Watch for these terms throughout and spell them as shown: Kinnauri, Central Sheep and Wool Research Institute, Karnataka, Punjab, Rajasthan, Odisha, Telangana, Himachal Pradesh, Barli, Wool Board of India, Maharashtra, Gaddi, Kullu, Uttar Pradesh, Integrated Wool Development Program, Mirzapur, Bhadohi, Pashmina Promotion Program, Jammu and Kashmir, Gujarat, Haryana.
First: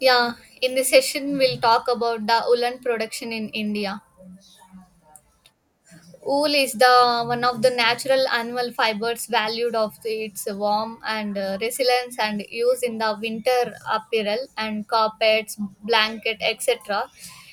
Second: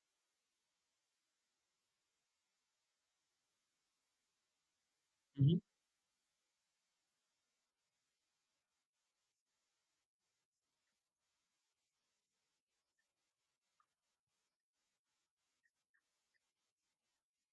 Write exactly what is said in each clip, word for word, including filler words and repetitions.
Yeah, in this session we'll talk about the woolen production in India. Mhm. Wool is the one of the natural animal fibers valued of its warmth and uh, resilience and used in the winter apparel and carpets, blanket, etcetera.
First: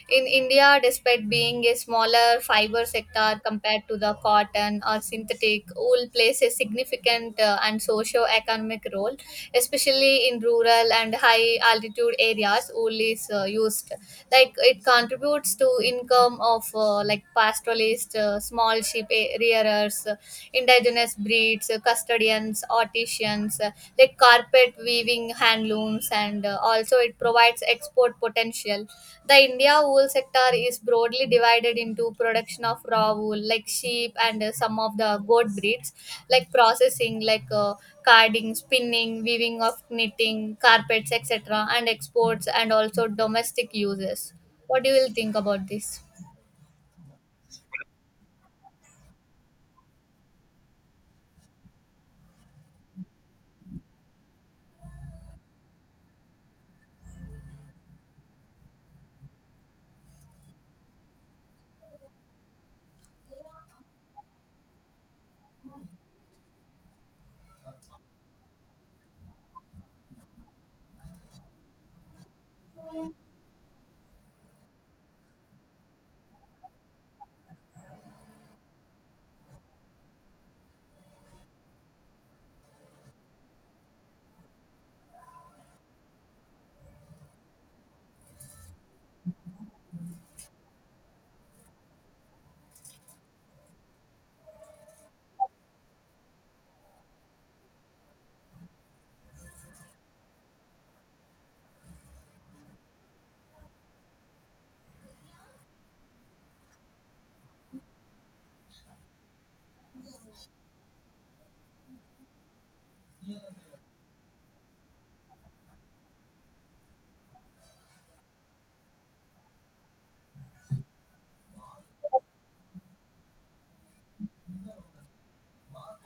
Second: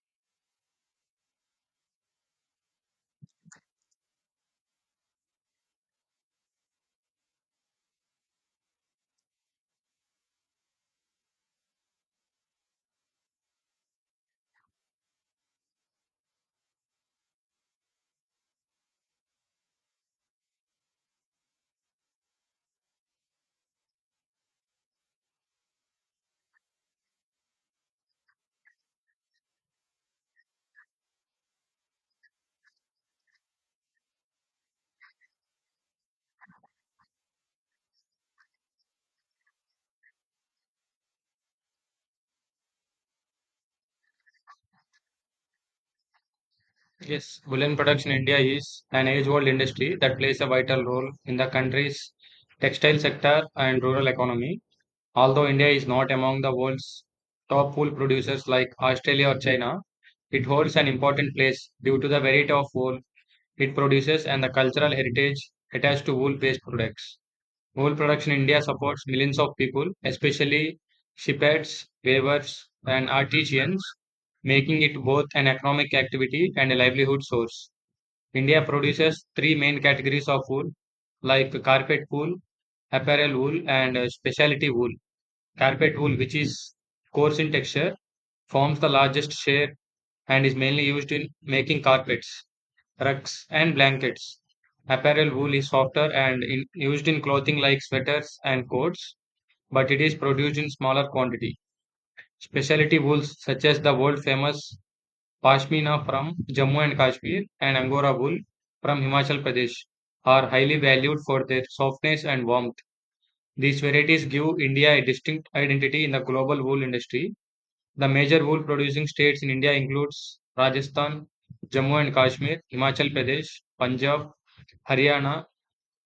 In India, despite being a smaller fiber sector compared to the cotton or synthetic, wool plays a significant uh, and socio-economic role, especially in rural and high-altitude areas. Wool is uh, used like it contributes to income of uh, like pastoralists, uh, small sheep a- rearers, uh, indigenous breeds, uh, custodians, artisans, uh, like carpet weaving, hand looms, and uh, also it provides export potential. The India wool sector is broadly divided into production of raw wool, like sheep and uh, some of the goat breeds, like processing, like uh, carding, spinning, weaving of knitting, carpets, etcetera, and exports and also domestic uses. What do you will think about this? Yes, woolen production in India is an age-old industry that plays a vital role in the country's textile sector and rural economy. Although India is not among the world's top wool producers like Australia or China, it holds an important place due to the variety of wool it produces and the cultural heritage attached to wool-based products. Wool production in India supports millions of people, especially shepherds, weavers, and artisans, making it both an economic activity and a livelihood source. India produces three main categories of wool, like carpet wool, apparel wool, and uh, specialty wool. Carpet wool, which is coarse in texture, forms the largest share and is mainly used in making carpets, rugs, and blankets. Apparel wool is softer and in, used in clothing like sweaters and coats, but it is produced in smaller quantity. Specialty wools such as the world famous pashmina from Jammu and Kashmir and angora wool from Himachal Pradesh are highly valued for their softness and warmth. These varieties give India a distinct identity in the global wool industry. The major wool producing states in India includes Rajasthan, Jammu and Kashmir, Himachal Pradesh, Punjab, Haryana,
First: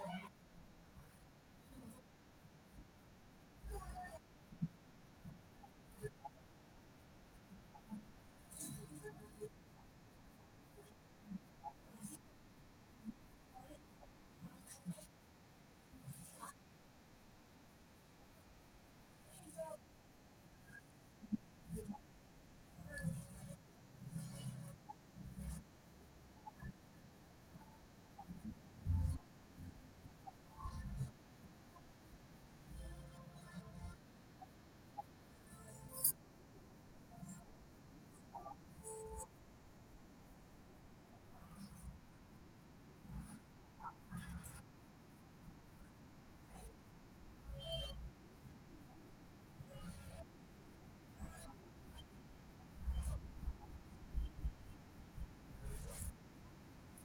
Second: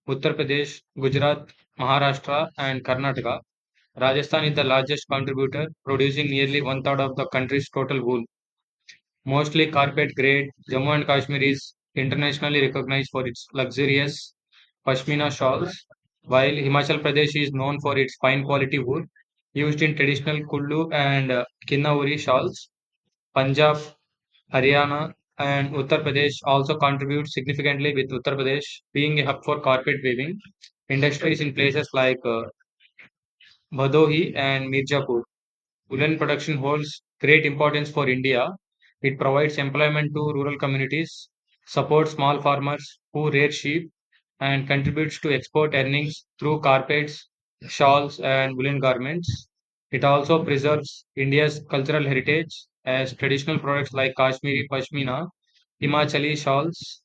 Uttar Pradesh, Gujarat, Maharashtra and Karnataka. Rajasthan is the largest contributor, producing nearly one third of the country's total wool. Mostly carpet grade, Jammu and Kashmir is internationally recognized for its luxurious pashmina shawls, while Himachal Pradesh is known for its fine quality wool used in traditional Kullu and uh, Kinnauri shawls. Punjab, Haryana, and Uttar Pradesh also contribute significantly, with Uttar Pradesh being a hub for carpet weaving industries in places like uh, Bhadohi and Mirzapur. Woolen production holds great importance for India. It provides employment to rural communities, supports small farmers who rear sheep, and contributes to export earnings through carpets, shawls, and woolen garments. It also preserves India's cultural heritage as traditional products like Kashmiri pashmina, Himachali shawls,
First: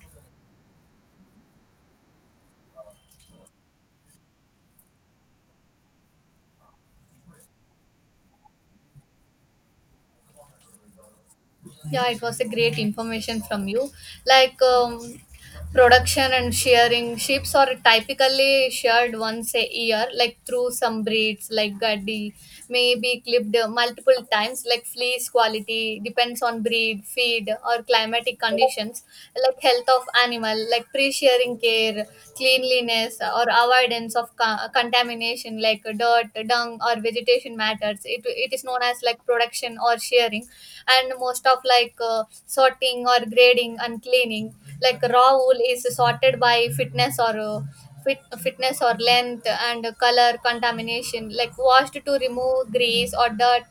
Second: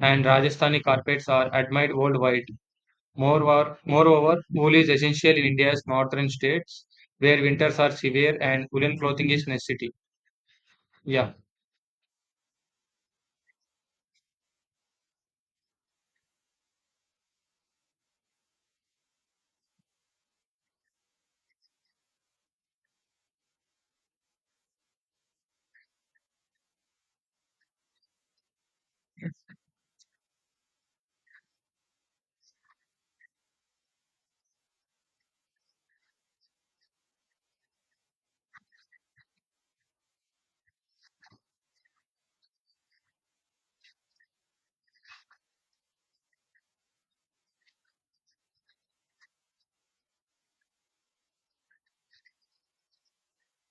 and Rajasthani carpets are admired worldwide. Moreover, moreover, wool is essential in India's northern states where winters are severe and woolen clothing is necessity. Yeah, Yeah, it was a great information from you. Like, um, Production and shearing. Sheep's are typically sheared once a year, like through some breeds, like Gaddi, may be clipped multiple times, like fleece quality depends on breed, feed, or climatic conditions, like health of animal, like pre-shearing care, cleanliness, or avoidance of co- contamination, like dirt, dung, or vegetation matters. It, it is known as like production or shearing, and most of like uh, sorting or grading and cleaning. Like raw wool is sorted by fitness or uh, fit, fitness or length and color contamination. Like washed to remove grease or dirt.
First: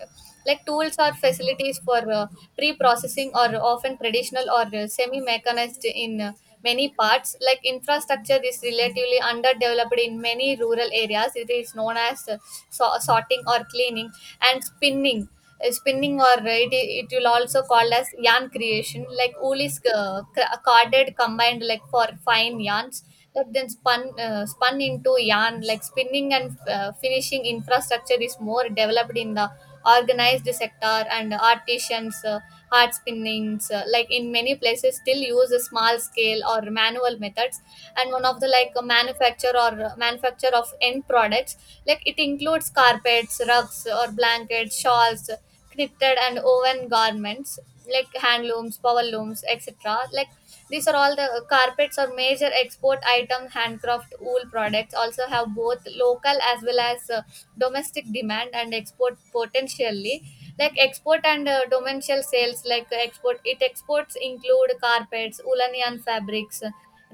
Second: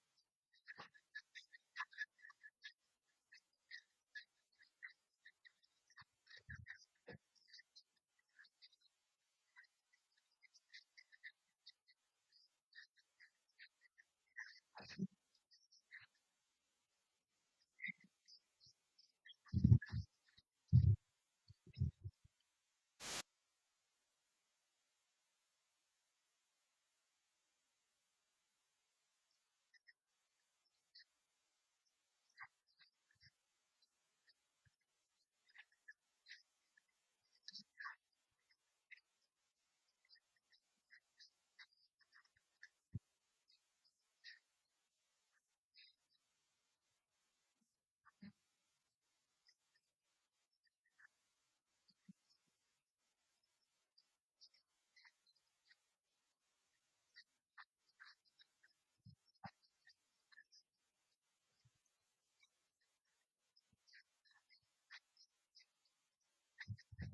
Like tools or facilities for uh, pre-processing are often traditional or uh, semi-mechanized in uh, many parts. Like infrastructure is relatively underdeveloped in many rural areas. It is known as uh, so- sorting or cleaning, and spinning. Uh, spinning or uh, it, it will also called as yarn creation, like wool is uh, cr- carded combined like for fine yarns that then spun uh, spun into yarn, like spinning and uh, finishing infrastructure is more developed in the organized sector, and artisans uh, hard spinnings uh, like in many places still use a small scale or manual methods, and one of the like a manufacture or uh, manufacture of end products, like it includes includes carpets, rugs or blankets, shawls, knitted and woven garments, like hand looms, power looms, etcetera. Like these are all the carpets or major export item, handcraft wool products also have both local as well as uh, domestic demand and export potentially, like export and uh, domestic sales, like uh, export it exports include carpets, woolen yarn, fabrics,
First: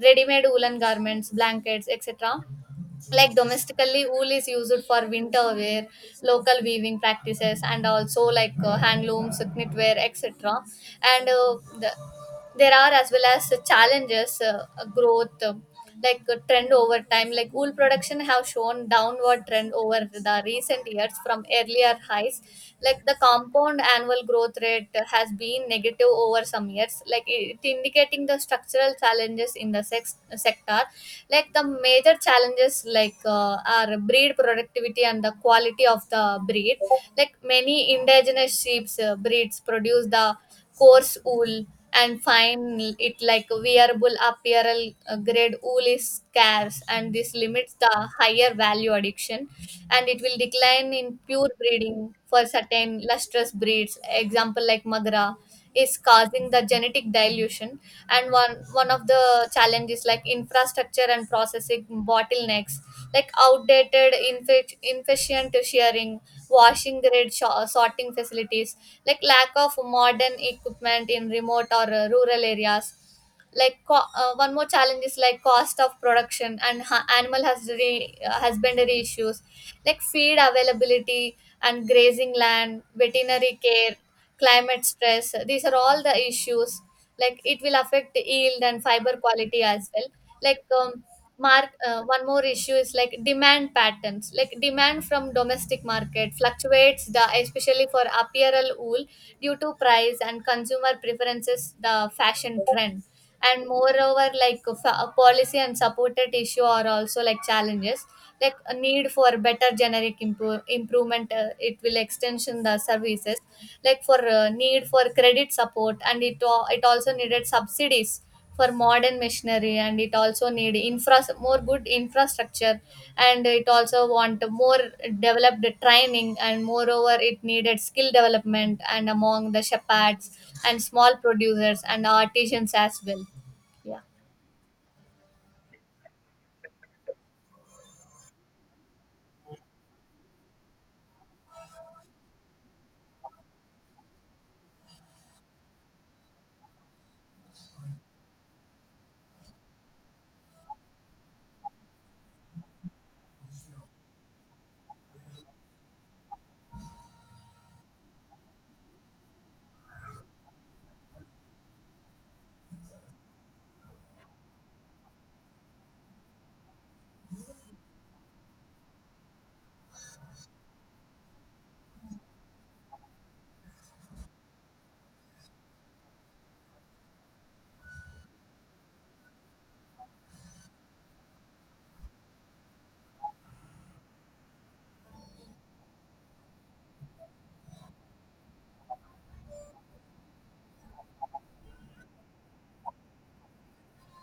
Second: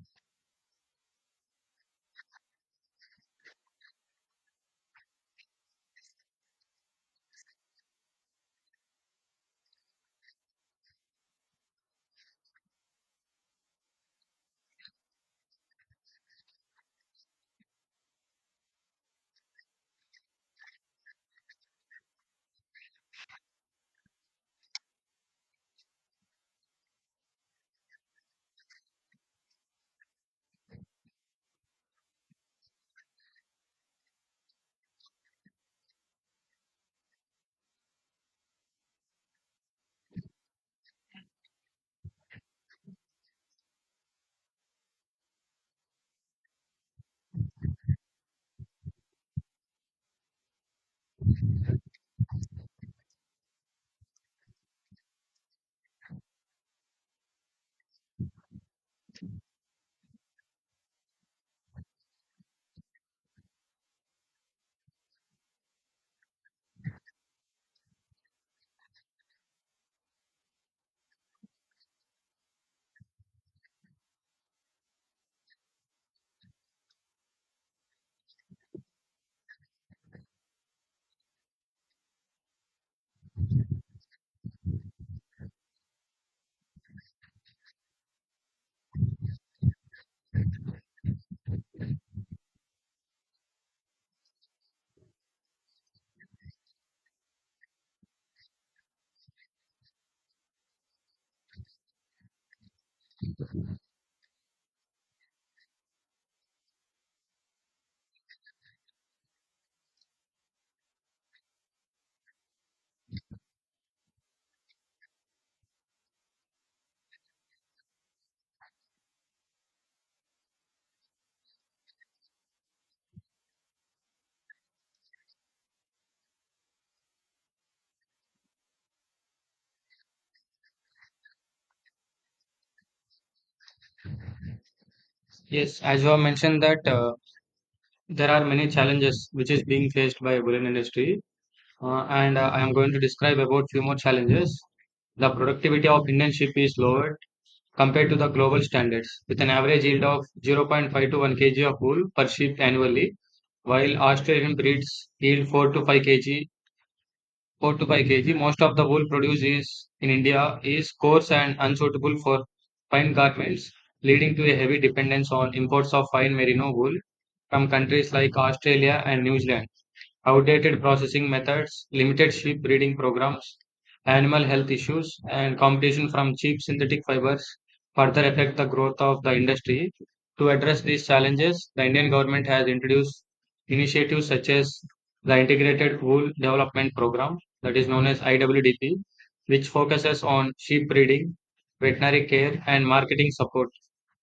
ready made woolen garments, blankets, etc. Like domestically wool is used for winter wear, local weaving practices, and also like uh, handlooms, knitwear, etc. And uh, the there are as well as challenges, uh, uh, growth, uh, like uh, trend over time. Like wool production have shown downward trend over the recent years from earlier highs. Like the compound annual growth rate has been negative over some years. Like it indicating the structural challenges in the sex- sector. Like the major challenges like uh, are breed productivity and the quality of the breed, like many indigenous sheep breeds produce the coarse wool, and fine it like wearable apparel uh, grade wool is scarce and this limits the higher value addiction. And it will decline in pure breeding for certain lustrous breeds, example like magra, is causing the genetic dilution. And one one of the challenges like infrastructure and processing bottlenecks, like outdated, ineffic- inefficient sharing, washing grade, sho- sorting facilities, like lack of modern equipment in remote or uh, rural areas. Like co- uh, one more challenge is like cost of production and ha- animal husbandry, uh, husbandry issues, like feed availability and grazing land, veterinary care, climate stress, these are all the issues. Like it will affect yield and fiber quality as well. Like um, mark uh, One more issue is like demand patterns, like demand from domestic market fluctuates the especially for apparel wool due to price and consumer preferences, the fashion trend. And moreover, like fa- policy and supported issue are also like challenges, like a need for better generic improve, improvement, uh, it will extension the services, like for uh, need for credit support, and it al- it also needed subsidies for modern machinery, and it also need infra more good infrastructure, and it also want more developed training, and moreover it needed skill development and among the shepherds and small producers and artisans as well. Yeah. yes, as you have mentioned that uh, there are many challenges which is being faced by woolen industry, uh, and uh, I am going to describe about few more challenges. The productivity of Indian sheep is lowered compared to the global standards, with an average yield of zero point zero point five to one k g of wool per sheep annually, while Australian breeds yield four to five k g four to five kilograms. Most of the wool produced is in India is coarse and unsuitable for fine garments, leading to a heavy dependence on imports of fine merino wool from countries like Australia and New Zealand. Outdated processing methods, limited sheep breeding programs, animal health issues, and competition from cheap synthetic fibers further affect the growth of the industry. To address these challenges, the Indian government has introduced initiatives such as the Integrated Wool Development Program, that is known as I W D P, which focuses on sheep breeding, veterinary care, and marketing support.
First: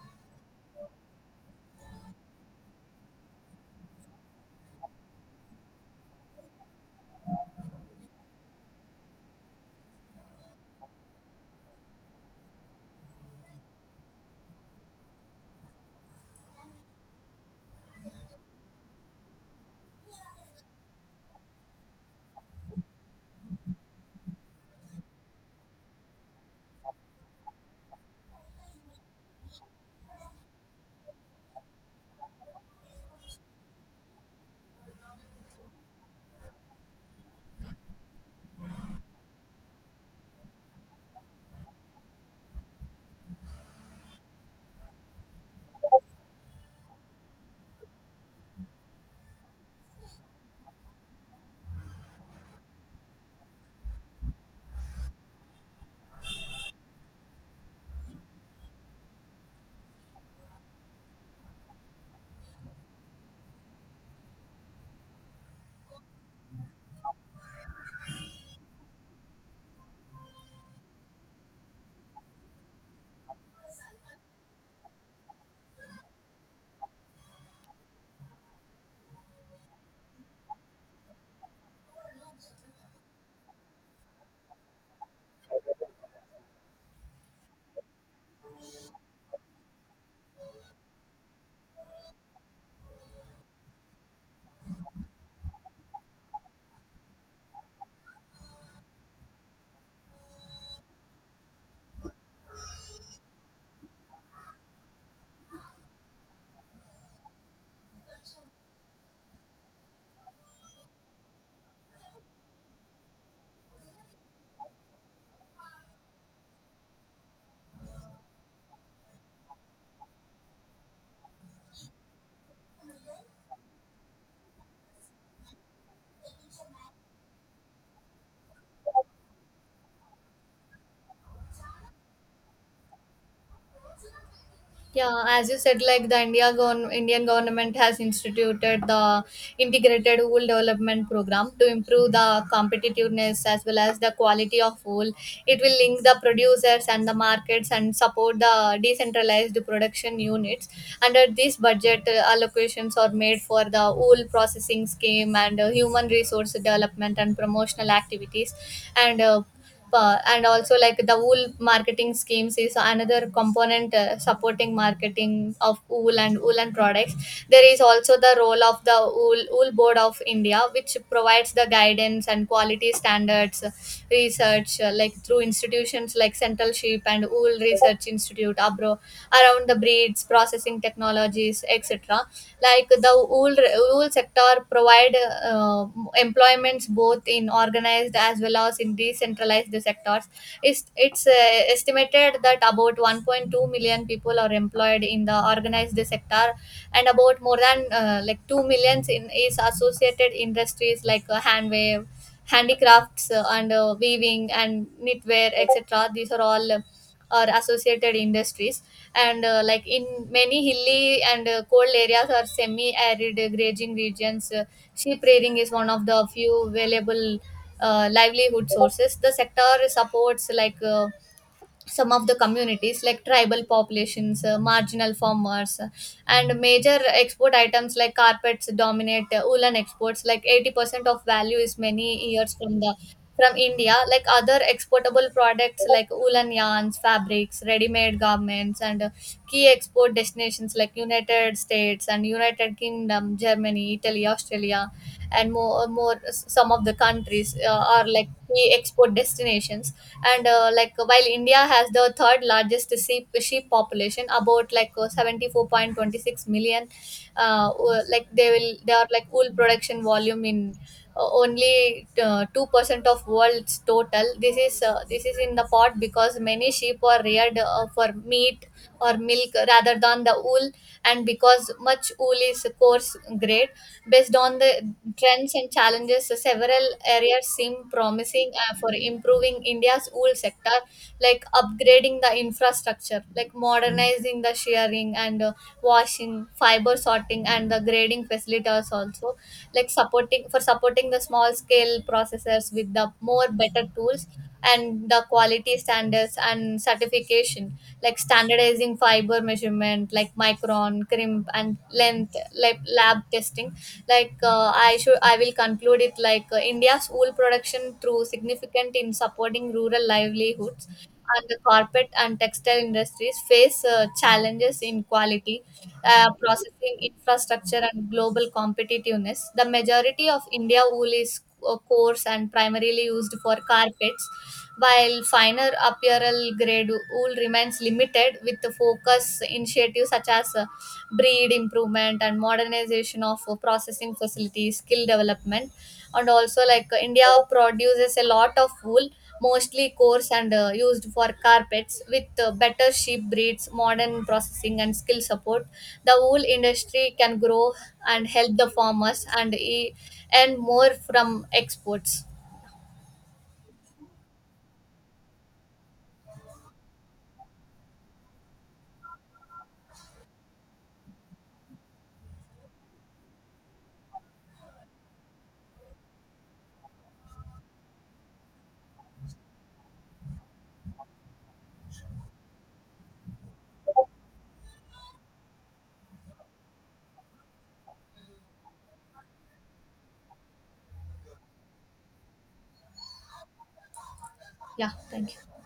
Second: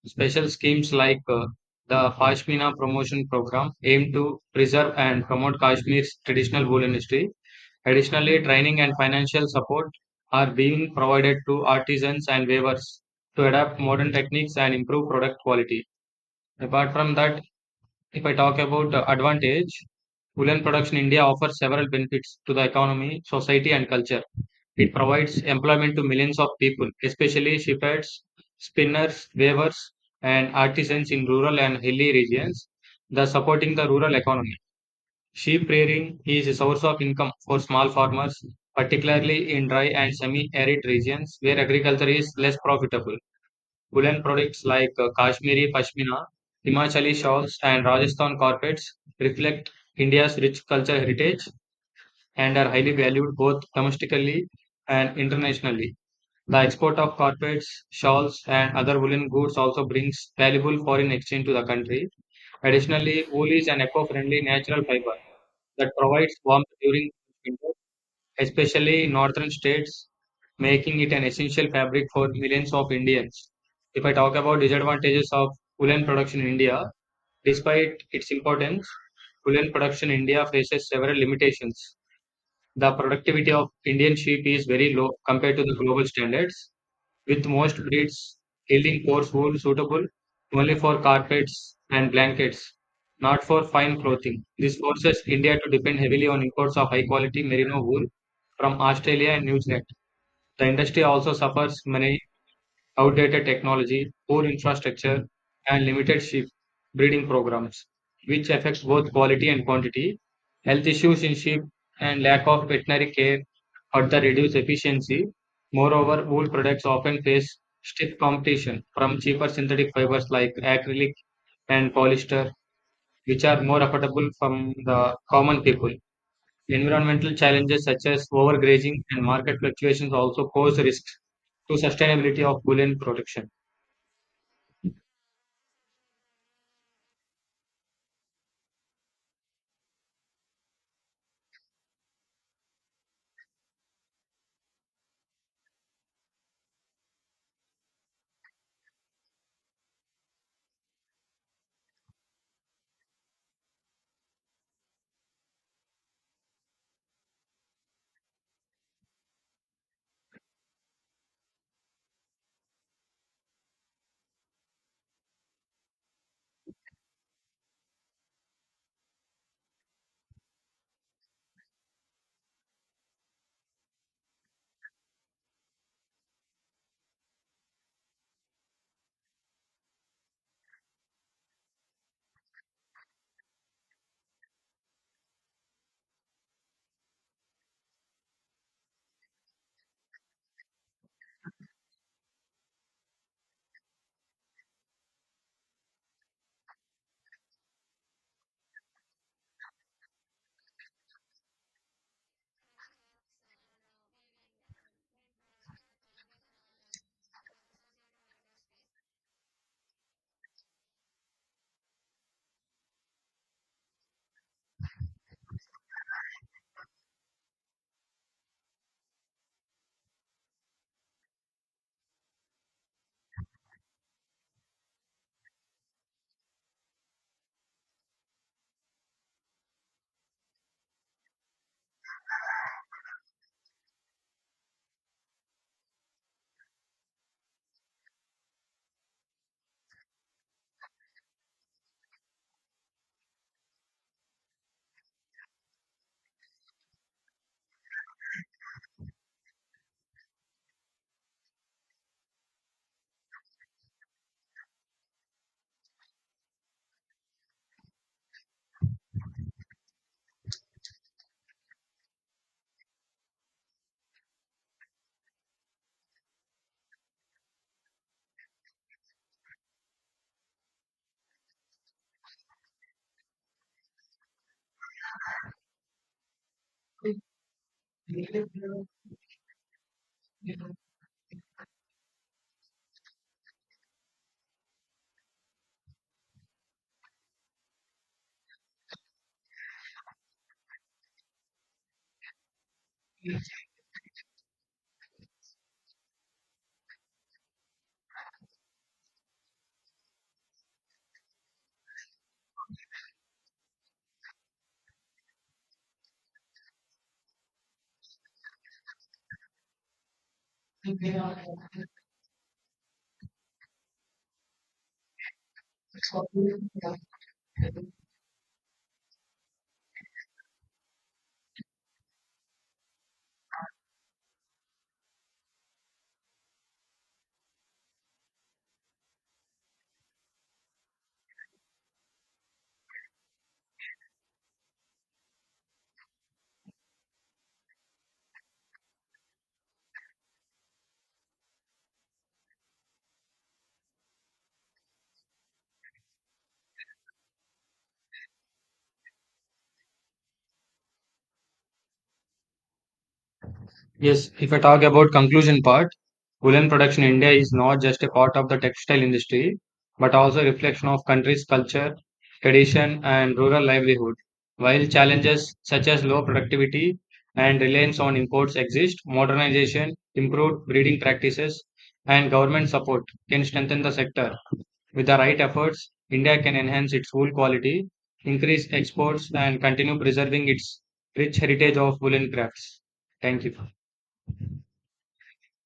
Special schemes like uh, the Pashmina Promotion Program aim to preserve and promote Kashmir's traditional wool industry. Additionally, training and financial support are being provided to artisans and weavers to adapt modern techniques and improve product quality. Apart from that, if I talk about uh, advantage, woolen production in India offers several benefits to the economy, society, and culture. It provides employment to millions of people, especially shepherds, spinners, weavers, and artisans in rural and hilly regions, thus supporting the rural economy. Sheep rearing is a source of income for small farmers, particularly in dry and semi arid regions where agriculture is less profitable. Woolen products like uh, Kashmiri pashmina, Himachali shawls, and Rajasthan carpets reflect India's rich cultural heritage and are highly valued both domestically and internationally. The export of carpets, shawls, and other woolen goods also brings valuable foreign exchange to the country. Additionally, wool is an eco-friendly natural fiber that provides warmth during winter, especially in northern states, making it an essential fabric for millions of Indians. If I talk about disadvantages of woolen production in India, despite its importance, woolen production in India faces several limitations. The productivity of Indian sheep is very low compared to the global standards, with most breeds yielding coarse wool suitable only for carpets and blankets, not for fine clothing. This forces India to depend heavily on imports of high quality merino wool from Australia and New Zealand. The industry also suffers many outdated technology, poor infrastructure, and limited sheep breeding programs, which affects both quality and quantity. Health issues in sheep and lack of veterinary care further reduce efficiency. Moreover, wool products often face stiff competition from cheaper synthetic fibers like acrylic and polyester, which are more affordable from the common people. Environmental challenges such as overgrazing and market fluctuations also pose risks to sustainability of wool and production. Yeah, as you said, like the India gov- Indian government has instituted the integrated wool development program to improve the competitiveness as well as the quality of wool. It will link the producers and the markets and support the decentralized production units. Under this budget, uh, allocations are made for the wool processing scheme and uh, human resource development and promotional activities, and uh, uh, and also like the wool marketing schemes is another component uh, supporting marketing of wool and woolen products. There is also the role of the wool, wool board of India, which provides the guidance and quality standards, research like through institutions like Central Sheep and Wool Research Institute abroad around the breeds, processing technologies, etcetera. Like the wool, wool sector provide uh, employments both in organized as well as in decentralized sectors. It's, it's uh, estimated that about one point two million people are employed in the organized sector, and about more than uh, like two millions in is associated industries like uh, handwave handicrafts uh, and uh, weaving and knitwear, etc. These are all uh, are associated industries. And uh, like in many hilly and uh, cold areas or semi arid grazing regions, uh, sheep rearing is one of the few available uh, livelihood sources. The sector supports like uh, some of the communities like tribal populations, uh, marginal farmers, uh, and major export items like carpets dominate uh, woolen exports, like eighty percent of value is many years from the from India, like other exportable products like woolen yarns, fabrics, ready made garments, and uh, key export destinations like United States and United Kingdom, Germany, Italy, Australia, and more more some of the countries uh, are like key export destinations. And uh, like while India has the third largest sheep, sheep population about like uh, seventy-four point two six million. Uh, wo- like they will they are like wool production volume in uh, only uh, two percent of world's total. This is uh, this is in the part because many sheep are reared uh, for meat or milk rather than the wool, and because much wool is coarse grade. Based on the trends and challenges, so several areas seem promising uh, for improving India's wool sector, like upgrading the infrastructure, like modernizing the shearing and uh, washing, fiber sorting, and the grading facilities also, like supporting for supporting the small scale processors with the more better tools, and the quality standards and certification, like standardizing fiber measurement, like micron, crimp, and length, like lab testing. Like uh, i should i will conclude it. Like uh, india's wool production through significant in supporting rural livelihoods and the corporate and textile industries face uh, challenges in quality, uh, processing infrastructure, and global competitiveness. The majority of India wool is uh, coarse and primarily used for carpets, while finer apparel grade wool remains limited with the focus initiatives such as uh, breed improvement and modernization of uh, processing facilities, skill development, and also like uh, India produces a lot of wool mostly coarse and uh, used for carpets. With uh, better sheep breeds, modern processing, and skill support, the wool industry can grow and help the farmers and e- earn more from exports. Yes, if I talk about conclusion part, woolen production in India is not just a part of the textile industry, but also a reflection of country's culture, tradition, and rural livelihood. While challenges such as low productivity and reliance on imports exist, modernization, improved breeding practices, and government support can strengthen the sector. With the right efforts, India can enhance its wool quality, increase exports, and continue preserving its rich heritage of woolen crafts. Thank you. Yeah, thank you.